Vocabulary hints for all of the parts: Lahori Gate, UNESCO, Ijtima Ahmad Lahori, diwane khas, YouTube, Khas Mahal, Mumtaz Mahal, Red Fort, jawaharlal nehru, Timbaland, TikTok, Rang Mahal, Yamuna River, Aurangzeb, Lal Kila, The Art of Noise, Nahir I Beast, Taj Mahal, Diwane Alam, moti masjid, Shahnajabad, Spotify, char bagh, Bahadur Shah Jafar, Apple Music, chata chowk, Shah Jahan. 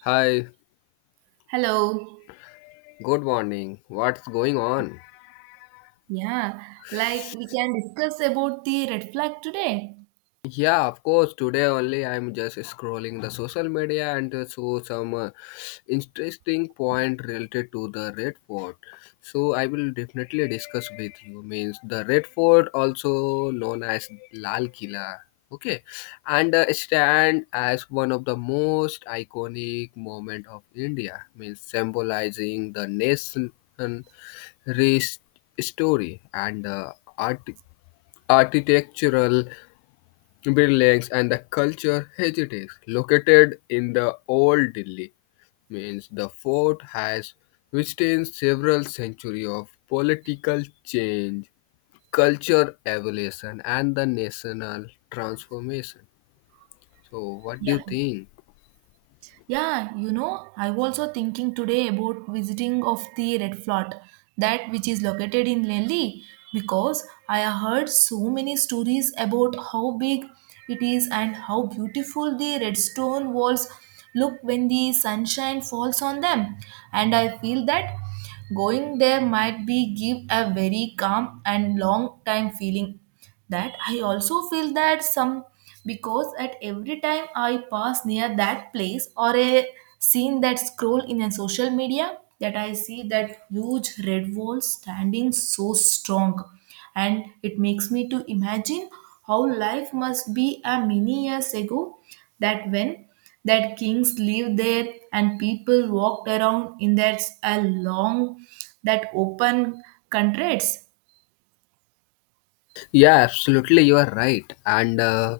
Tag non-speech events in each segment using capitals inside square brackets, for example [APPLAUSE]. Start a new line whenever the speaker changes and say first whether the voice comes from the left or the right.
left: Hi,
right: Hello.
left: good morning. What's going on?
right: Yeah, like we can discuss about the red flag today.
left: Yeah, of course. Today only I'm just scrolling the social media and saw some interesting point related to the Red Fort. So I will definitely discuss with you. Means the Red Fort, also known as Lal Kila. Okay, and stand as one of the most iconic moment of India. Means symbolizing the nation rest story and art architectural buildings and the culture heritage located in the old Delhi means the fort has withstand several centuries of political change, culture evolution and the national transformation. So what do you
right: Yeah.
left: think?
right: Yeah, I was also thinking today about visiting of the red fort, that which is located in Delhi, because I have heard so many stories about how big it is and how beautiful the red stone walls look when the sunshine falls on them. And I feel that going there might be give a very calm and long time feeling that I also feel that some because at every time I pass near that place or a scene that scroll in a social media that I see that huge red wall standing so strong and it makes me to imagine how life must be a many years ago that when that kings lived there and people walked around in a long that open countries.
left: Yeah, absolutely, you are right. And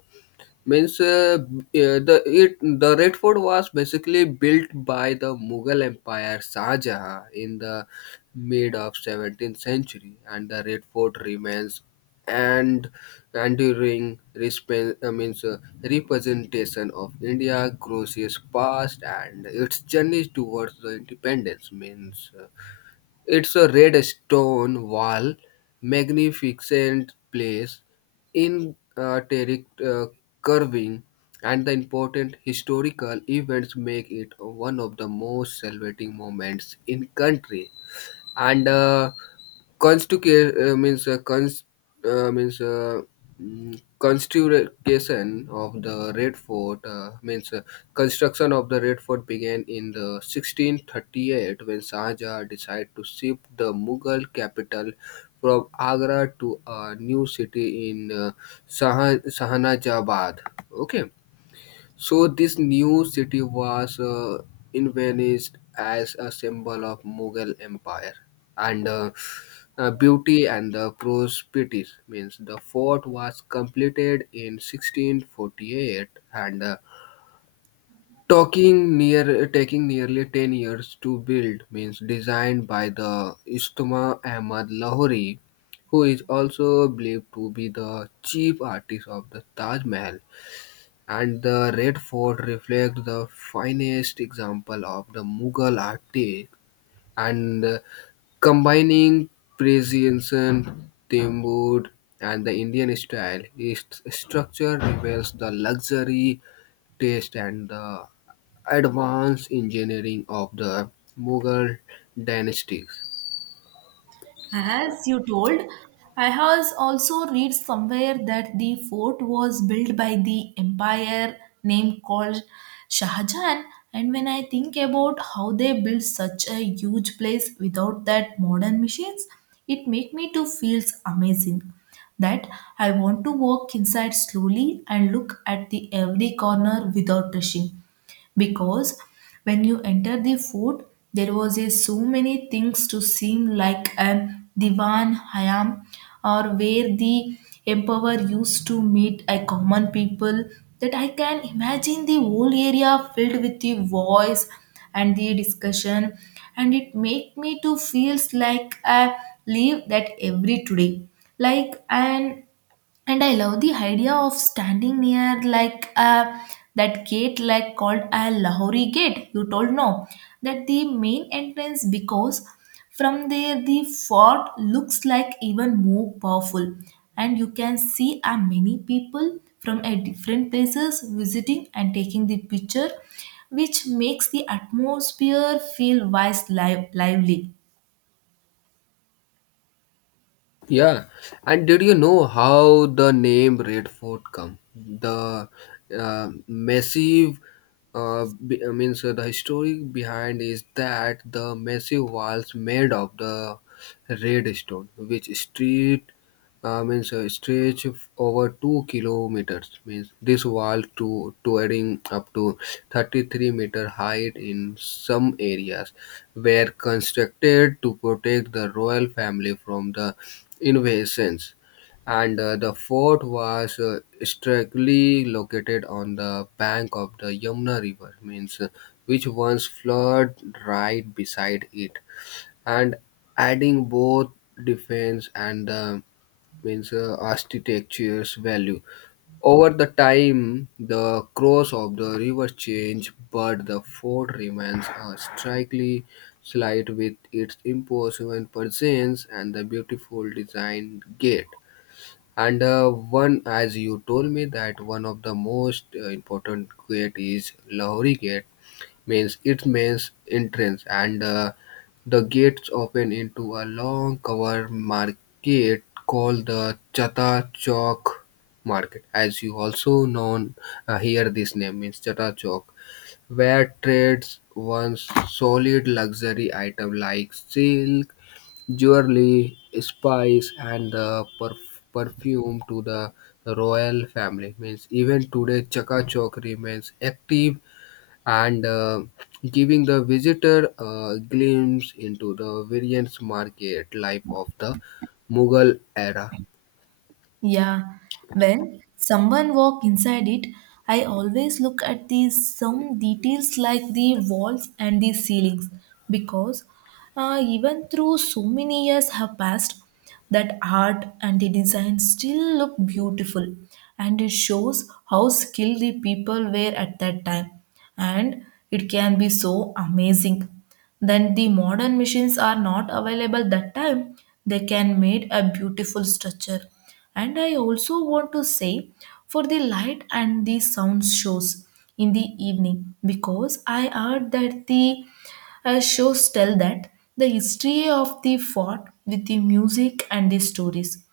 left: means b- the it the Red Fort was basically built by the Mughal Empire Shah Jahan in the mid of 17th century, and the Red Fort remains and enduring respe- means representation of India, Croatia's past, and its journey towards the independence means. It's a red stone wall, magnificent place in carving, and the important historical events make it one of the most celebrating moments in country and constitu- means cons- means mm, constitution of the Red Fort means construction of the Red Fort began in the 1638 when Shah Jahan decided to shift the Mughal capital from Agra to a new city in Shahnajabad. Okay, so this new city was envisioned as a symbol of Mughal Empire and beauty and the prosperity. Means the fort was completed in 1648 and talking near taking nearly 10 years to build. Means designed by the Ijtima Ahmad Lahori, who is also believed to be the chief artist of the Taj Mahal and the Red Fort reflect the finest example of the Mughal architect and combining Persian, Timur, and the Indian style. Its structure reveals the luxury taste and the advanced engineering of the Mughal dynasties.
right: As you told, I has also read somewhere that the fort was built by the empire named called Shah Jahan. And when I think about how they built such a huge place without that modern machines, it make me to feels amazing. That I want to walk inside slowly and look at the every corner without rushing, because when you enter the fort there was a so many things to seem like a divan hayam or where the emperor used to meet a common people, that I can imagine the whole area filled with the voice and the discussion, and it make me to feels like I live that every today like an, and I love the idea of standing near that gate like called a lahori gate you told no, that the main entrance, because from there the fort looks like even more powerful, and you can see a many people from a different places visiting and taking the picture which makes the atmosphere feel wise live, lively.
left: Yeah, and did you know how the name Red Fort come? The massive, so the history behind is that the massive walls made of the red stone, which street means stretch of over 2 kilometers. Means this wall to adding up to 33 meter height in some areas were constructed to protect the royal family from the invasions, and the fort was strictly located on the bank of the Yamuna River, means which once flowed right beside it, and adding both defense and means architecture's value. Over the time, the course of the river changed, but the fort remains a strikingly slight with its imposing presence and the beautiful design gate. And one, as you told me, that one of the most important gate is Lahori Gate, means it means entrance and the gates open into a long covered market called the chata chowk market as you also known here this name means chata chowk where trades once solid luxury item like silk, jewelry, spice and the perfume to the royal family means even today chaka chowk remains active and giving the visitor a glimpse into the various market life of the Mughal era.
right: Yeah, when someone walk inside it, I always look at these some details like the walls and the ceilings because even through so many years have passed, that art and the design still look beautiful, and it shows how skilled the people were at that time, and it can be so amazing. Then the modern machines are not available that time; they can made a beautiful structure, and I also want to say for the light and the sound shows in the evening because I heard that the shows tell that the history of the fort with the music and the stories.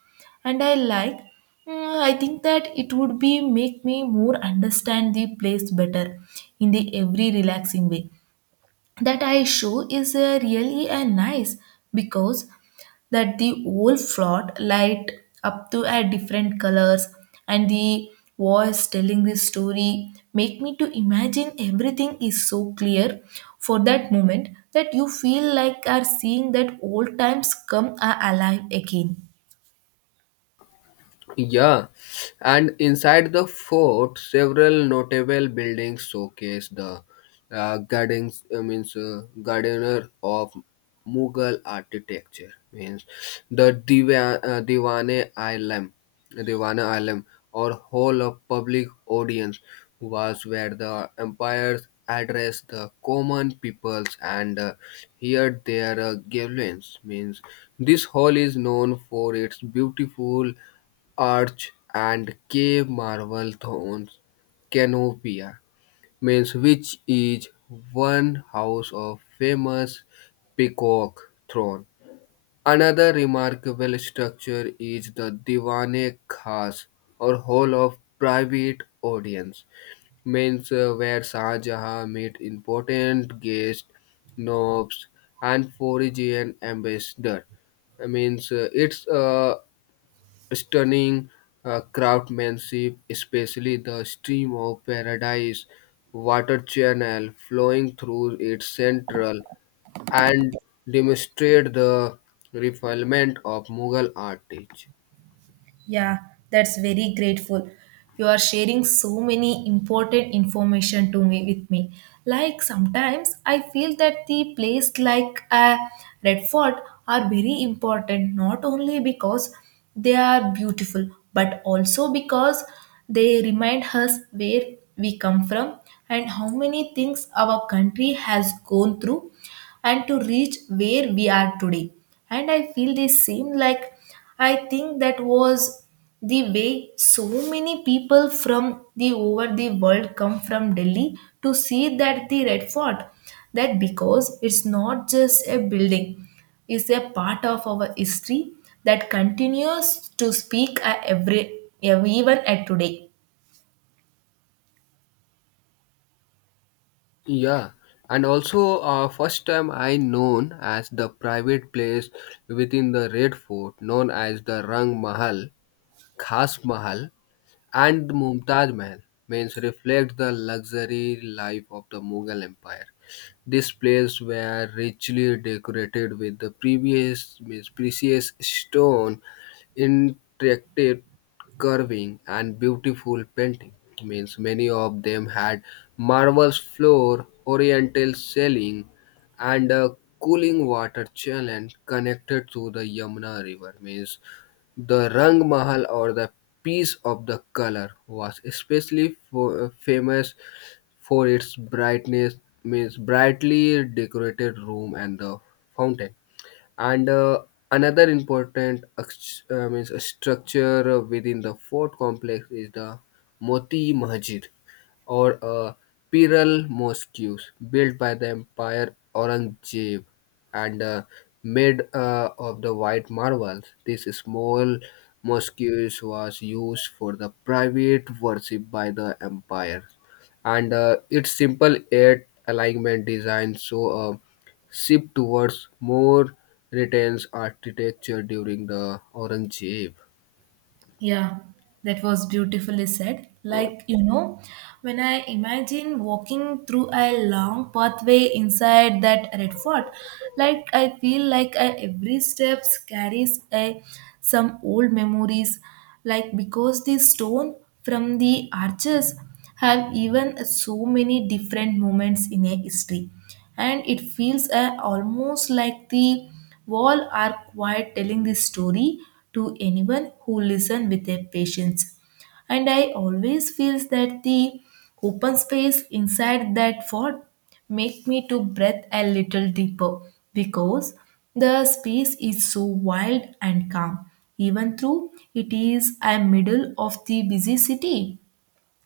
right: And I like, I think that it would be make me more understand the place better in the every relaxing way, that I show is really nice because that the whole float light up to a different colors and the voice telling the story make me to imagine everything is so clear for that moment, that you feel like are seeing that old times come alive again.
left: Yeah, and inside the fort, several notable buildings showcase the gardens. I means gardener of Mughal architecture. Means the Diwane Alam, or hall of public audience was where the empires addressed the common peoples and heard their grievances. Means this hall is known for its beautiful arch and cave marble thrones canopia means which is one house of famous peacock throne. Another remarkable structure is the diwane khas or hall of private audience means where Shah Jahan met important guests, nobs and foreign ambassador means it's a stunning craftsmanship, especially the stream of paradise water channel flowing through its central, and demonstrate the refinement of Mughal architecture.
right: Yeah, that's very grateful. You are sharing so many important information to me with me. Like sometimes I feel that the place like a Red Fort are very important not only because they are beautiful but also because they remind us where we come from and how many things our country has gone through and to reach where we are today. And I feel the same, like I think that was the way so many people from the over the world come from Delhi to see that the Red Fort. That because it's not just a building, it's a part of our history that continues to speak at every even at today.
left: Yeah, and also first time I known as the private place within the Red Fort, known as the Rang Mahal, Khas Mahal, and Mumtaz Mahal means reflect the luxury life of the Mughal Empire. This place were richly decorated with the previous means precious stone, intricate carving, and beautiful painting. Means many of them had marble floor, oriental ceiling, and a cooling water channel connected to the Yamuna River. Means the Rang Mahal or the Piece of the Colour was especially famous for its brightness means brightly decorated room and the fountain and another important ex- means a structure within the fort complex is the moti masjid or Piral mosques built by the Empire Aurangzeb and made of the white marble. This small mosques was used for the private worship by the empire, and its simple eight alignment design so. Shift towards more retails architecture during the Orange Age.
right: Yeah, that was beautifully said.
left: Uh,
right: Like, you know, when I imagine walking through a long pathway inside that red fort, like I feel like I, every step carries a some old memories, like because the stone from the arches have even so many different moments in a history, and it feels almost like the wall are quiet telling the story to anyone who listen with their patience, and I always feels that the open space inside that fort make me to breathe a little deeper because the space is so wild and calm even though it is a middle of the busy city,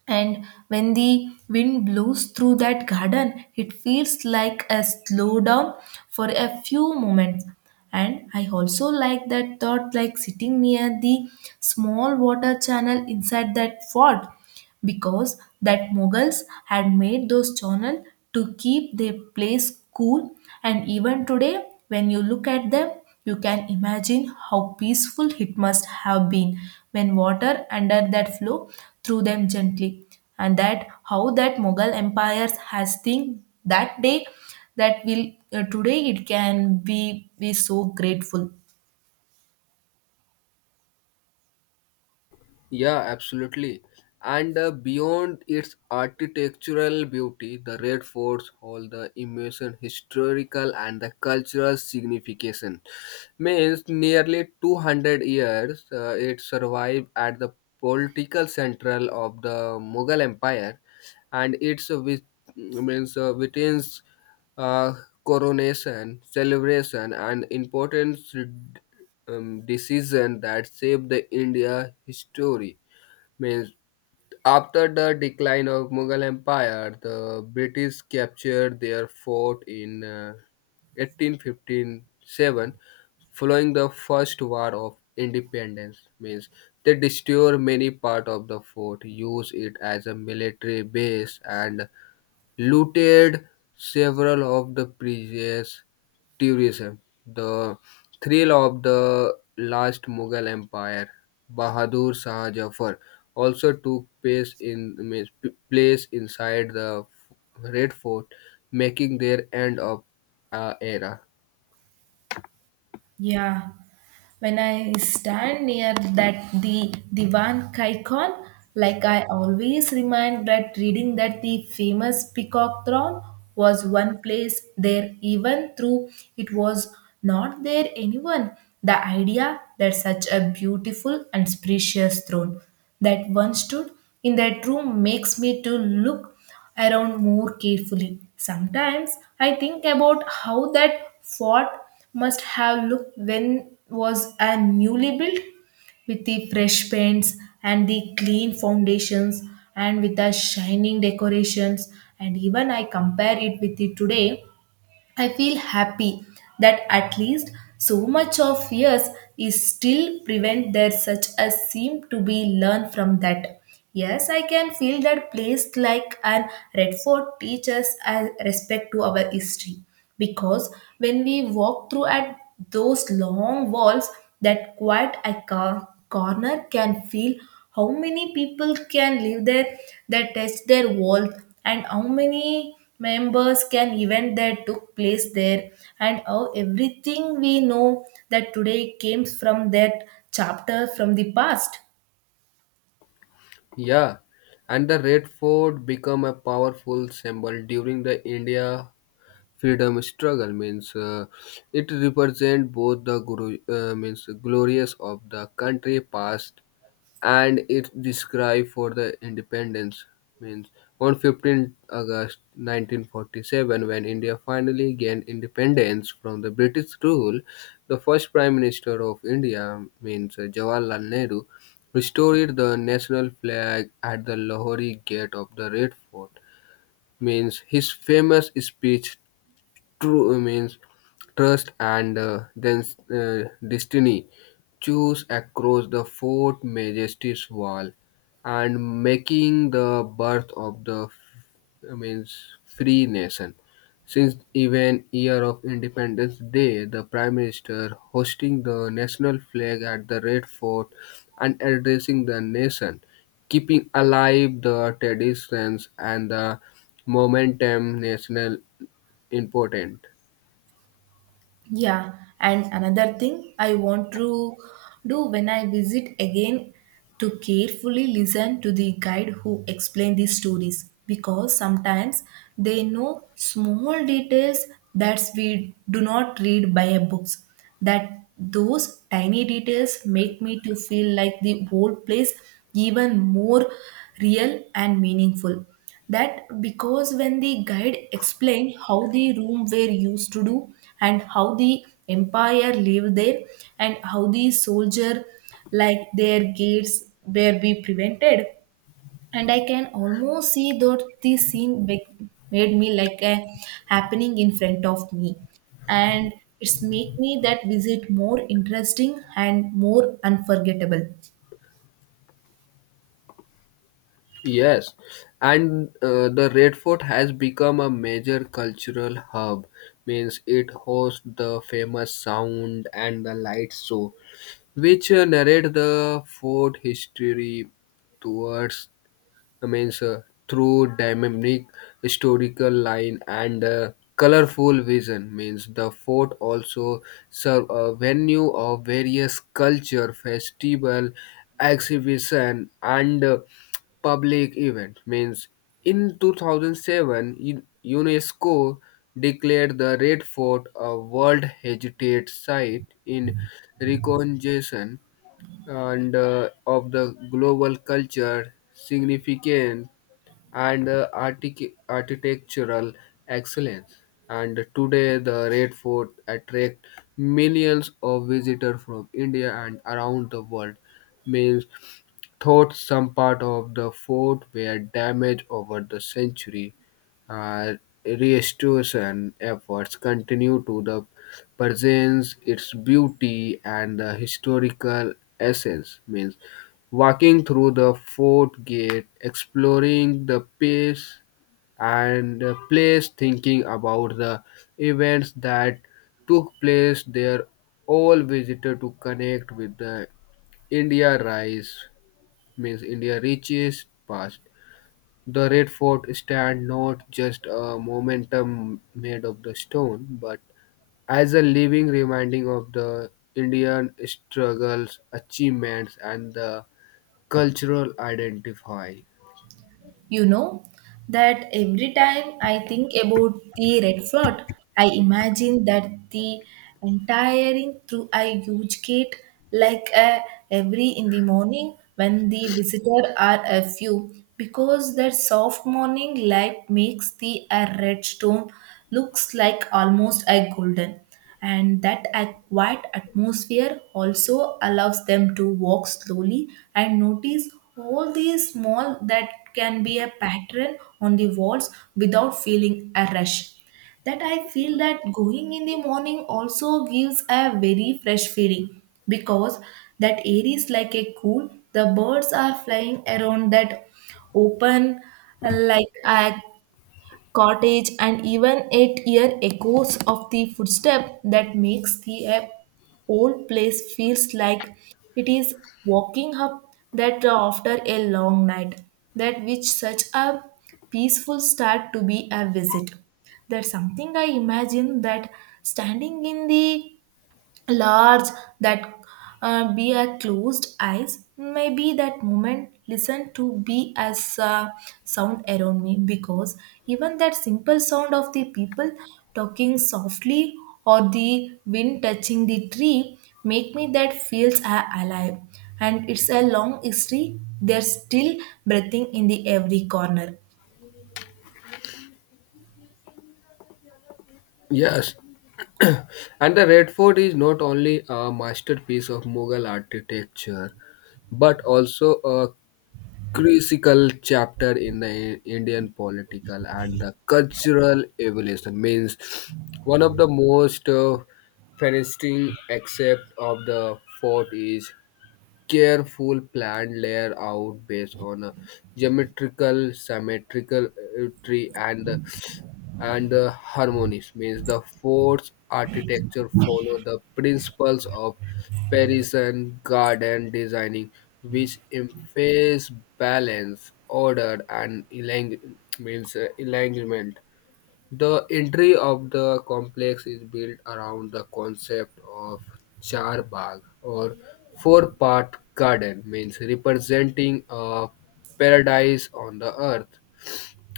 right: and when the wind blows through that garden, it feels like a slowdown for a few moments. And I also like that thought, like sitting near the small water channel inside that fort, because that Mughals had made those channel to keep their place cool. And even today, when you look at them, you can imagine how peaceful it must have been when water under that flow through them gently. And that how that Mughal empires has think that day that will today it can be so grateful.
left: Yeah, absolutely. And beyond its architectural beauty, the Red Forts hold the immense historical and the cultural signification. Means nearly 200 years it survived at the political central of the Mughal Empire and its with, means witnessed uh, coronation, celebration, and important decision that shaped the India history. Means after the decline of Mughal Empire, the British captured their fort in 1857, following the First War of Independence. Means they destroyed many part of the fort, used it as a military base, and looted several of the previous tourism. The thrill of the last Mughal Empire, Bahadur Shah Jafar, also took place place inside the Red Fort, making their end of era.
right: Yeah, when I stand near that the Divan Kaikon, like I always remind that reading that the famous peacock throne was one place there even through it was not there anyone. The idea that such a beautiful and spacious throne that one stood in that room makes me to look around more carefully. Sometimes I think about how that fort must have looked when was a newly built with the fresh paints and the clean foundations and with the shining decorations, and even I compare it with the today I feel happy that at least so much of years is still prevent there such a seem to be learned from that. Yes, I can feel that place like an Redford teaches a respect to our history because when we walk through at those long walls, that quiet a corner can feel how many people can live there that touched their walls and how many members can event that took place there and how everything we know that today came from that chapter from the past.
left: Yeah, and the Red Fort became a powerful symbol during the India freedom struggle means it represents both the guru means glorious of the country past and it described for the independence means on 15th august 1947 when india finally gained independence from the british rule the first prime minister of india means jawaharlal nehru restored the national flag at the lahore gate of the red fort means his famous speech true means trust and then destiny choose across the fort majesty's wall and making the birth of the f- means free nation since even year of independence day the prime minister hosting the national flag at the red fort and addressing the nation keeping alive the traditions and the momentum national important.
right: Yeah, and another thing I want to do when I visit again to carefully listen to the guide who explain these stories because sometimes they know small details that we do not read by a books, that those tiny details make me to feel like the whole place even more real and meaningful, that because when the guide explained how the room were used to do and how the empire lived there and how the soldier like their gates were be prevented, and I can almost see that this made me like a happening in front of me, and it's make me that visit more interesting and more unforgettable.
left: Yes, and the Red Fort has become a major cultural hub. Means it hosts the famous sound and the light show, which narrate the fort history towards I means through dynamic historical line and colorful vision means the fort also serve a venue of various culture festival, exhibition and public event means in 2007 unesco declared the red fort a world heritage site in recognition and of the global culture significant and architectural excellence and today the red fort attracts millions of visitors from india and around the world means thought some part of the fort were damaged over the century, uh, restoration efforts continue to the presents its beauty and the historical essence. Means walking through the fort gate, exploring the place and the place thinking about the events that took place there all visitor to connect with the India rise means India reaches past. The Red Fort stand not just a momentum made of the stone, but as a living reminding of the Indian struggles, achievements, and the cultural identify.
right: You know that every time I think about the red flood, I imagine that the entire ring through a huge gate, like a every in the morning when the visitor are a few, because that soft morning light makes the a red stone looks like almost a golden, and that quiet atmosphere also allows them to walk slowly and notice all these small that can be a pattern on the walls without feeling a rush, that I feel that going in the morning also gives a very fresh feeling because that air is like a cool. The birds are flying around that open, like a cottage, and even it here echoes of the footstep that makes the whole place feels like it is walking up that after a long night. That which such a peaceful start to be a visit. That's something I imagine that standing in the large that be a closed eyes maybe that moment listen to be as sound around me because even that simple sound of the people talking softly or the wind touching the tree make me that alive, and it's a long history they're still breathing in the every corner.
left: Yes, [CLEARS THROAT] and the Red Fort is not only a masterpiece of Mughal architecture but also a crucial chapter in the Indian political and the cultural evolution. Means one of the most fascinating aspect of the fort is careful planned layout based on a geometrical, symmetrical tree and the harmonies means the fort's architecture follow the principles of Parisian garden designing, which emphasize balance, order, and elang- means alignment. The entry of the complex is built around the concept of char bagh or four-part garden, means representing a paradise on the earth.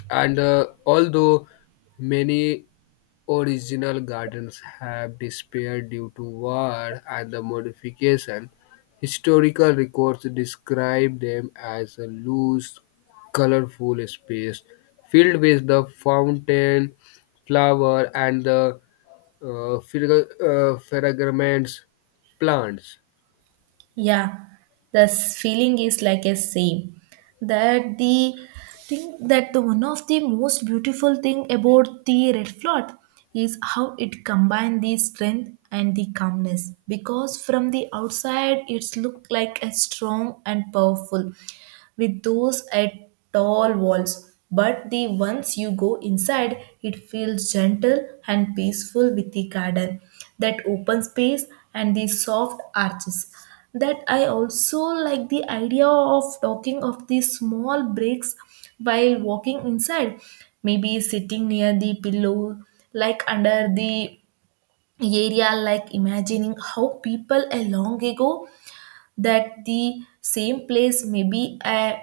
left: And although many original gardens have disappeared due to war and the modification, historical records describe them as a loose, colorful space filled with the fountain, flower, and the fragrance plants.
right: Yeah, feeling is like a same. That the thing that the one of the most beautiful thing about the red flood is how it combine the strength and the calmness. Because from the outside, it's look like a strong and powerful. With those at tall walls, but the once you go inside, it feels gentle and peaceful with the garden, that open space and the soft arches. That I also like the idea of talking of the small breaks while walking inside, maybe sitting near the pillow, like under the area, like imagining how people a long ago that the same place may be a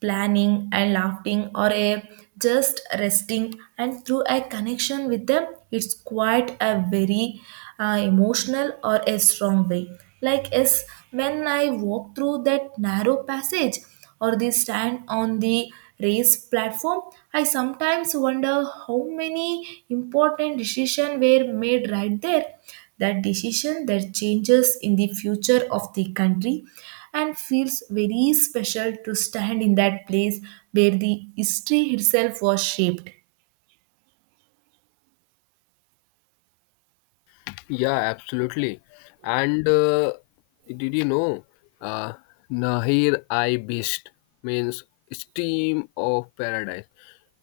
right: planning and laughing or a just resting and through a connection with them, it's quite a very emotional or a strong way, like as when I walk through that narrow passage or they stand on the race platform. I sometimes wonder how many important decisions were made right there. That decision that changes in the future of the country, and feels very special to stand in that place where the history itself was shaped.
left: Yeah, absolutely. And did you know uh, Nahir I Beast means steam of paradise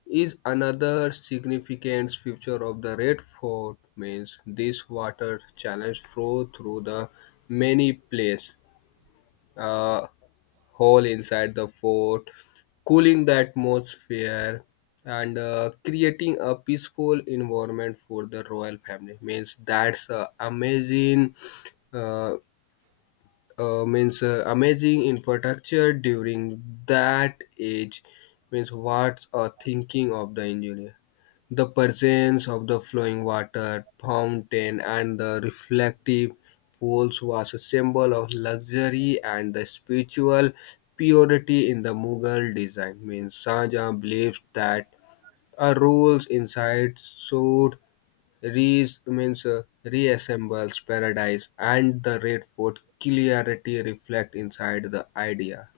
left: is another significant feature of the Red Fort means this water channels flow through the many place uh, hole inside the fort, cooling the atmosphere, and creating a peaceful environment for the royal family. Means that's amazing. Uh, means Amazing infrastructure during that age means what's a thinking of the engineer the presence of the flowing water fountain and the reflective pools was a symbol of luxury and the spiritual purity in the Mughal design means Shah Jahan believes that a rules inside should re means reassembles paradise and the Red Fort clarity reflect inside the idea.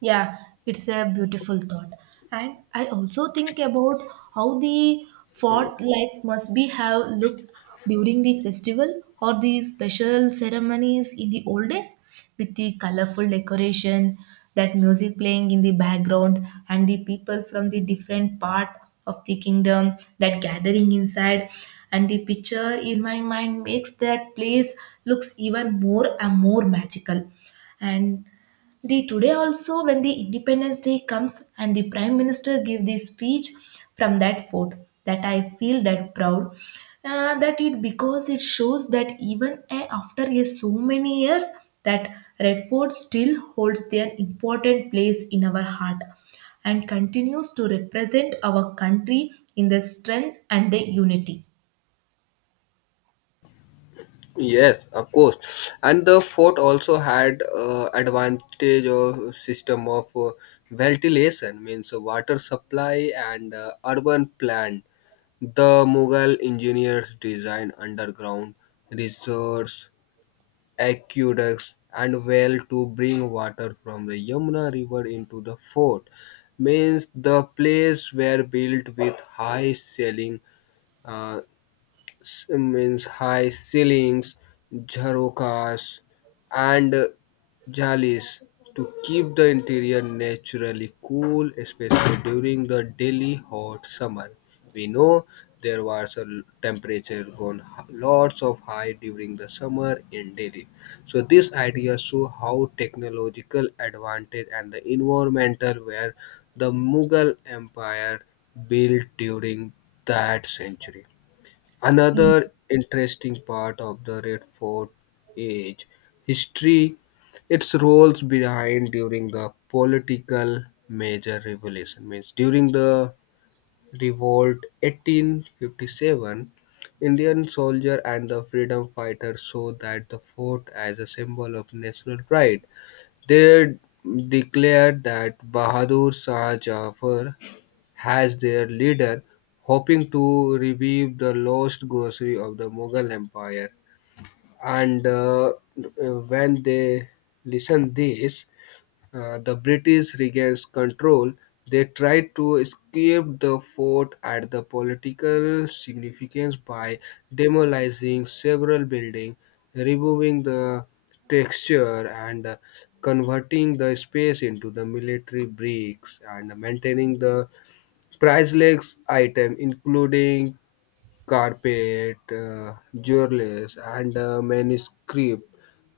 right: Yeah, it's a beautiful thought. And I also think about how the fort like must be have looked during the festival or the special ceremonies in the old days with the colorful decoration, that music playing in the background and the people from the different part of the kingdom that gathering inside, and the picture in my mind makes that place looks even more and more magical, and the today also when the independence day comes and the prime minister give the speech from that fort, that I feel that proud that it because it shows that even after a so many years that red fort still holds their important place in our heart and continues to represent our country in the strength and the unity.
left: Yes, of course, and the fort also had advantage of system of ventilation means water supply and urban plan the Mughal engineers designed underground resource aqueducts and well to bring water from the Yamuna River into the fort. Means the place were built with uh, high ceilings, jharokas, and jalis to keep the interior naturally cool, especially during the daily hot summer. We know there was a temperature gone lots of high during the summer in Delhi. So this idea show how technological advantage and the environmental were the Mughal Empire built during that century. Another interesting part of the Red Fort Age history, its roles behind during the political major revolution means during the revolt 1857 Indian soldier and the freedom fighter saw that the fort as a symbol of national pride. They declared that Bahadur Shah Jafar as their leader, hoping to revive the lost glory of the Mughal Empire. And when they listen this, the British regains control. They tried to escape the fort at the political significance by demolishing several buildings, removing the texture and converting the space into the military bricks and maintaining the priceless items including carpet, jewelry, and manuscript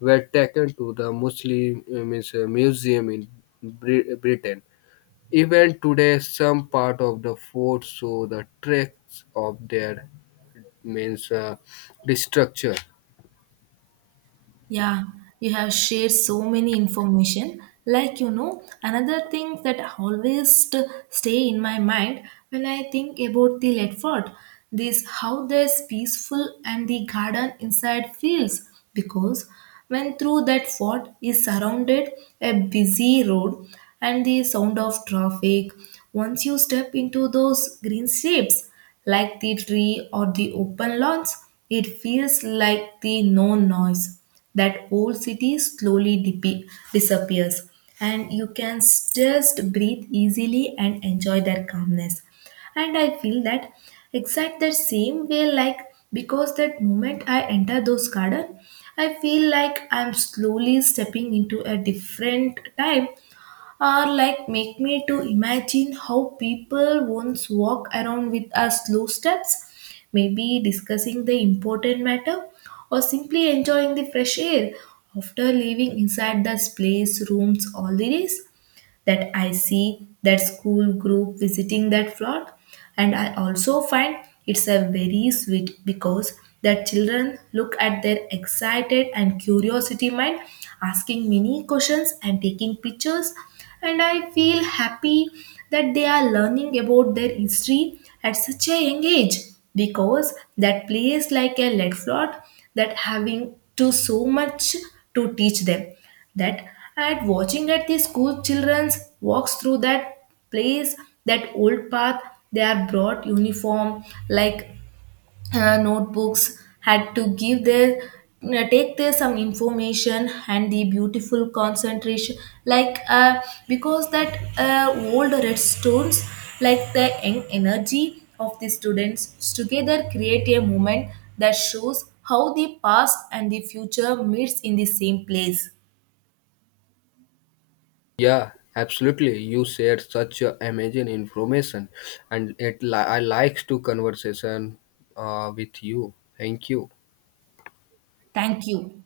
left: were taken to the museum in Britain. Even today, some part of the fort show the tracks of their means destruction.
right: Yeah, you have shared so many information. Like you know, another thing that always stay in my mind when I think about the Ledford, this how there's peaceful and the garden inside feels because when through that fort is surrounded a busy road and the sound of traffic, once you step into those green shapes like the tree or the open lawns, it feels like the no noise that old city slowly disappears, and you can just breathe easily and enjoy their calmness, and I feel that exact the same way like because that moment I enter those garden I feel like I'm slowly stepping into a different time, or like make me to imagine how people once walk around with us slow steps maybe discussing the important matter or simply enjoying the fresh air after living inside the place rooms all the days, that I see that school group visiting that flock. And I also find it's a very sweet because the children look at their excited and curiosity mind, asking many questions and taking pictures. And I feel happy that they are learning about their history at such a young age because that plays like a lead float that having to so much to teach them, that at watching at the school children's walks through that place, that old path they are brought uniform like notebooks had to give their take there some information and the beautiful concentration like because that old red stones like the young energy of the students together create a moment that shows how the past and the future meets in the same place.
left: Yeah, absolutely. You shared such a amazing information, and it I likes to conversation with you. Thank you.
right: Thank you.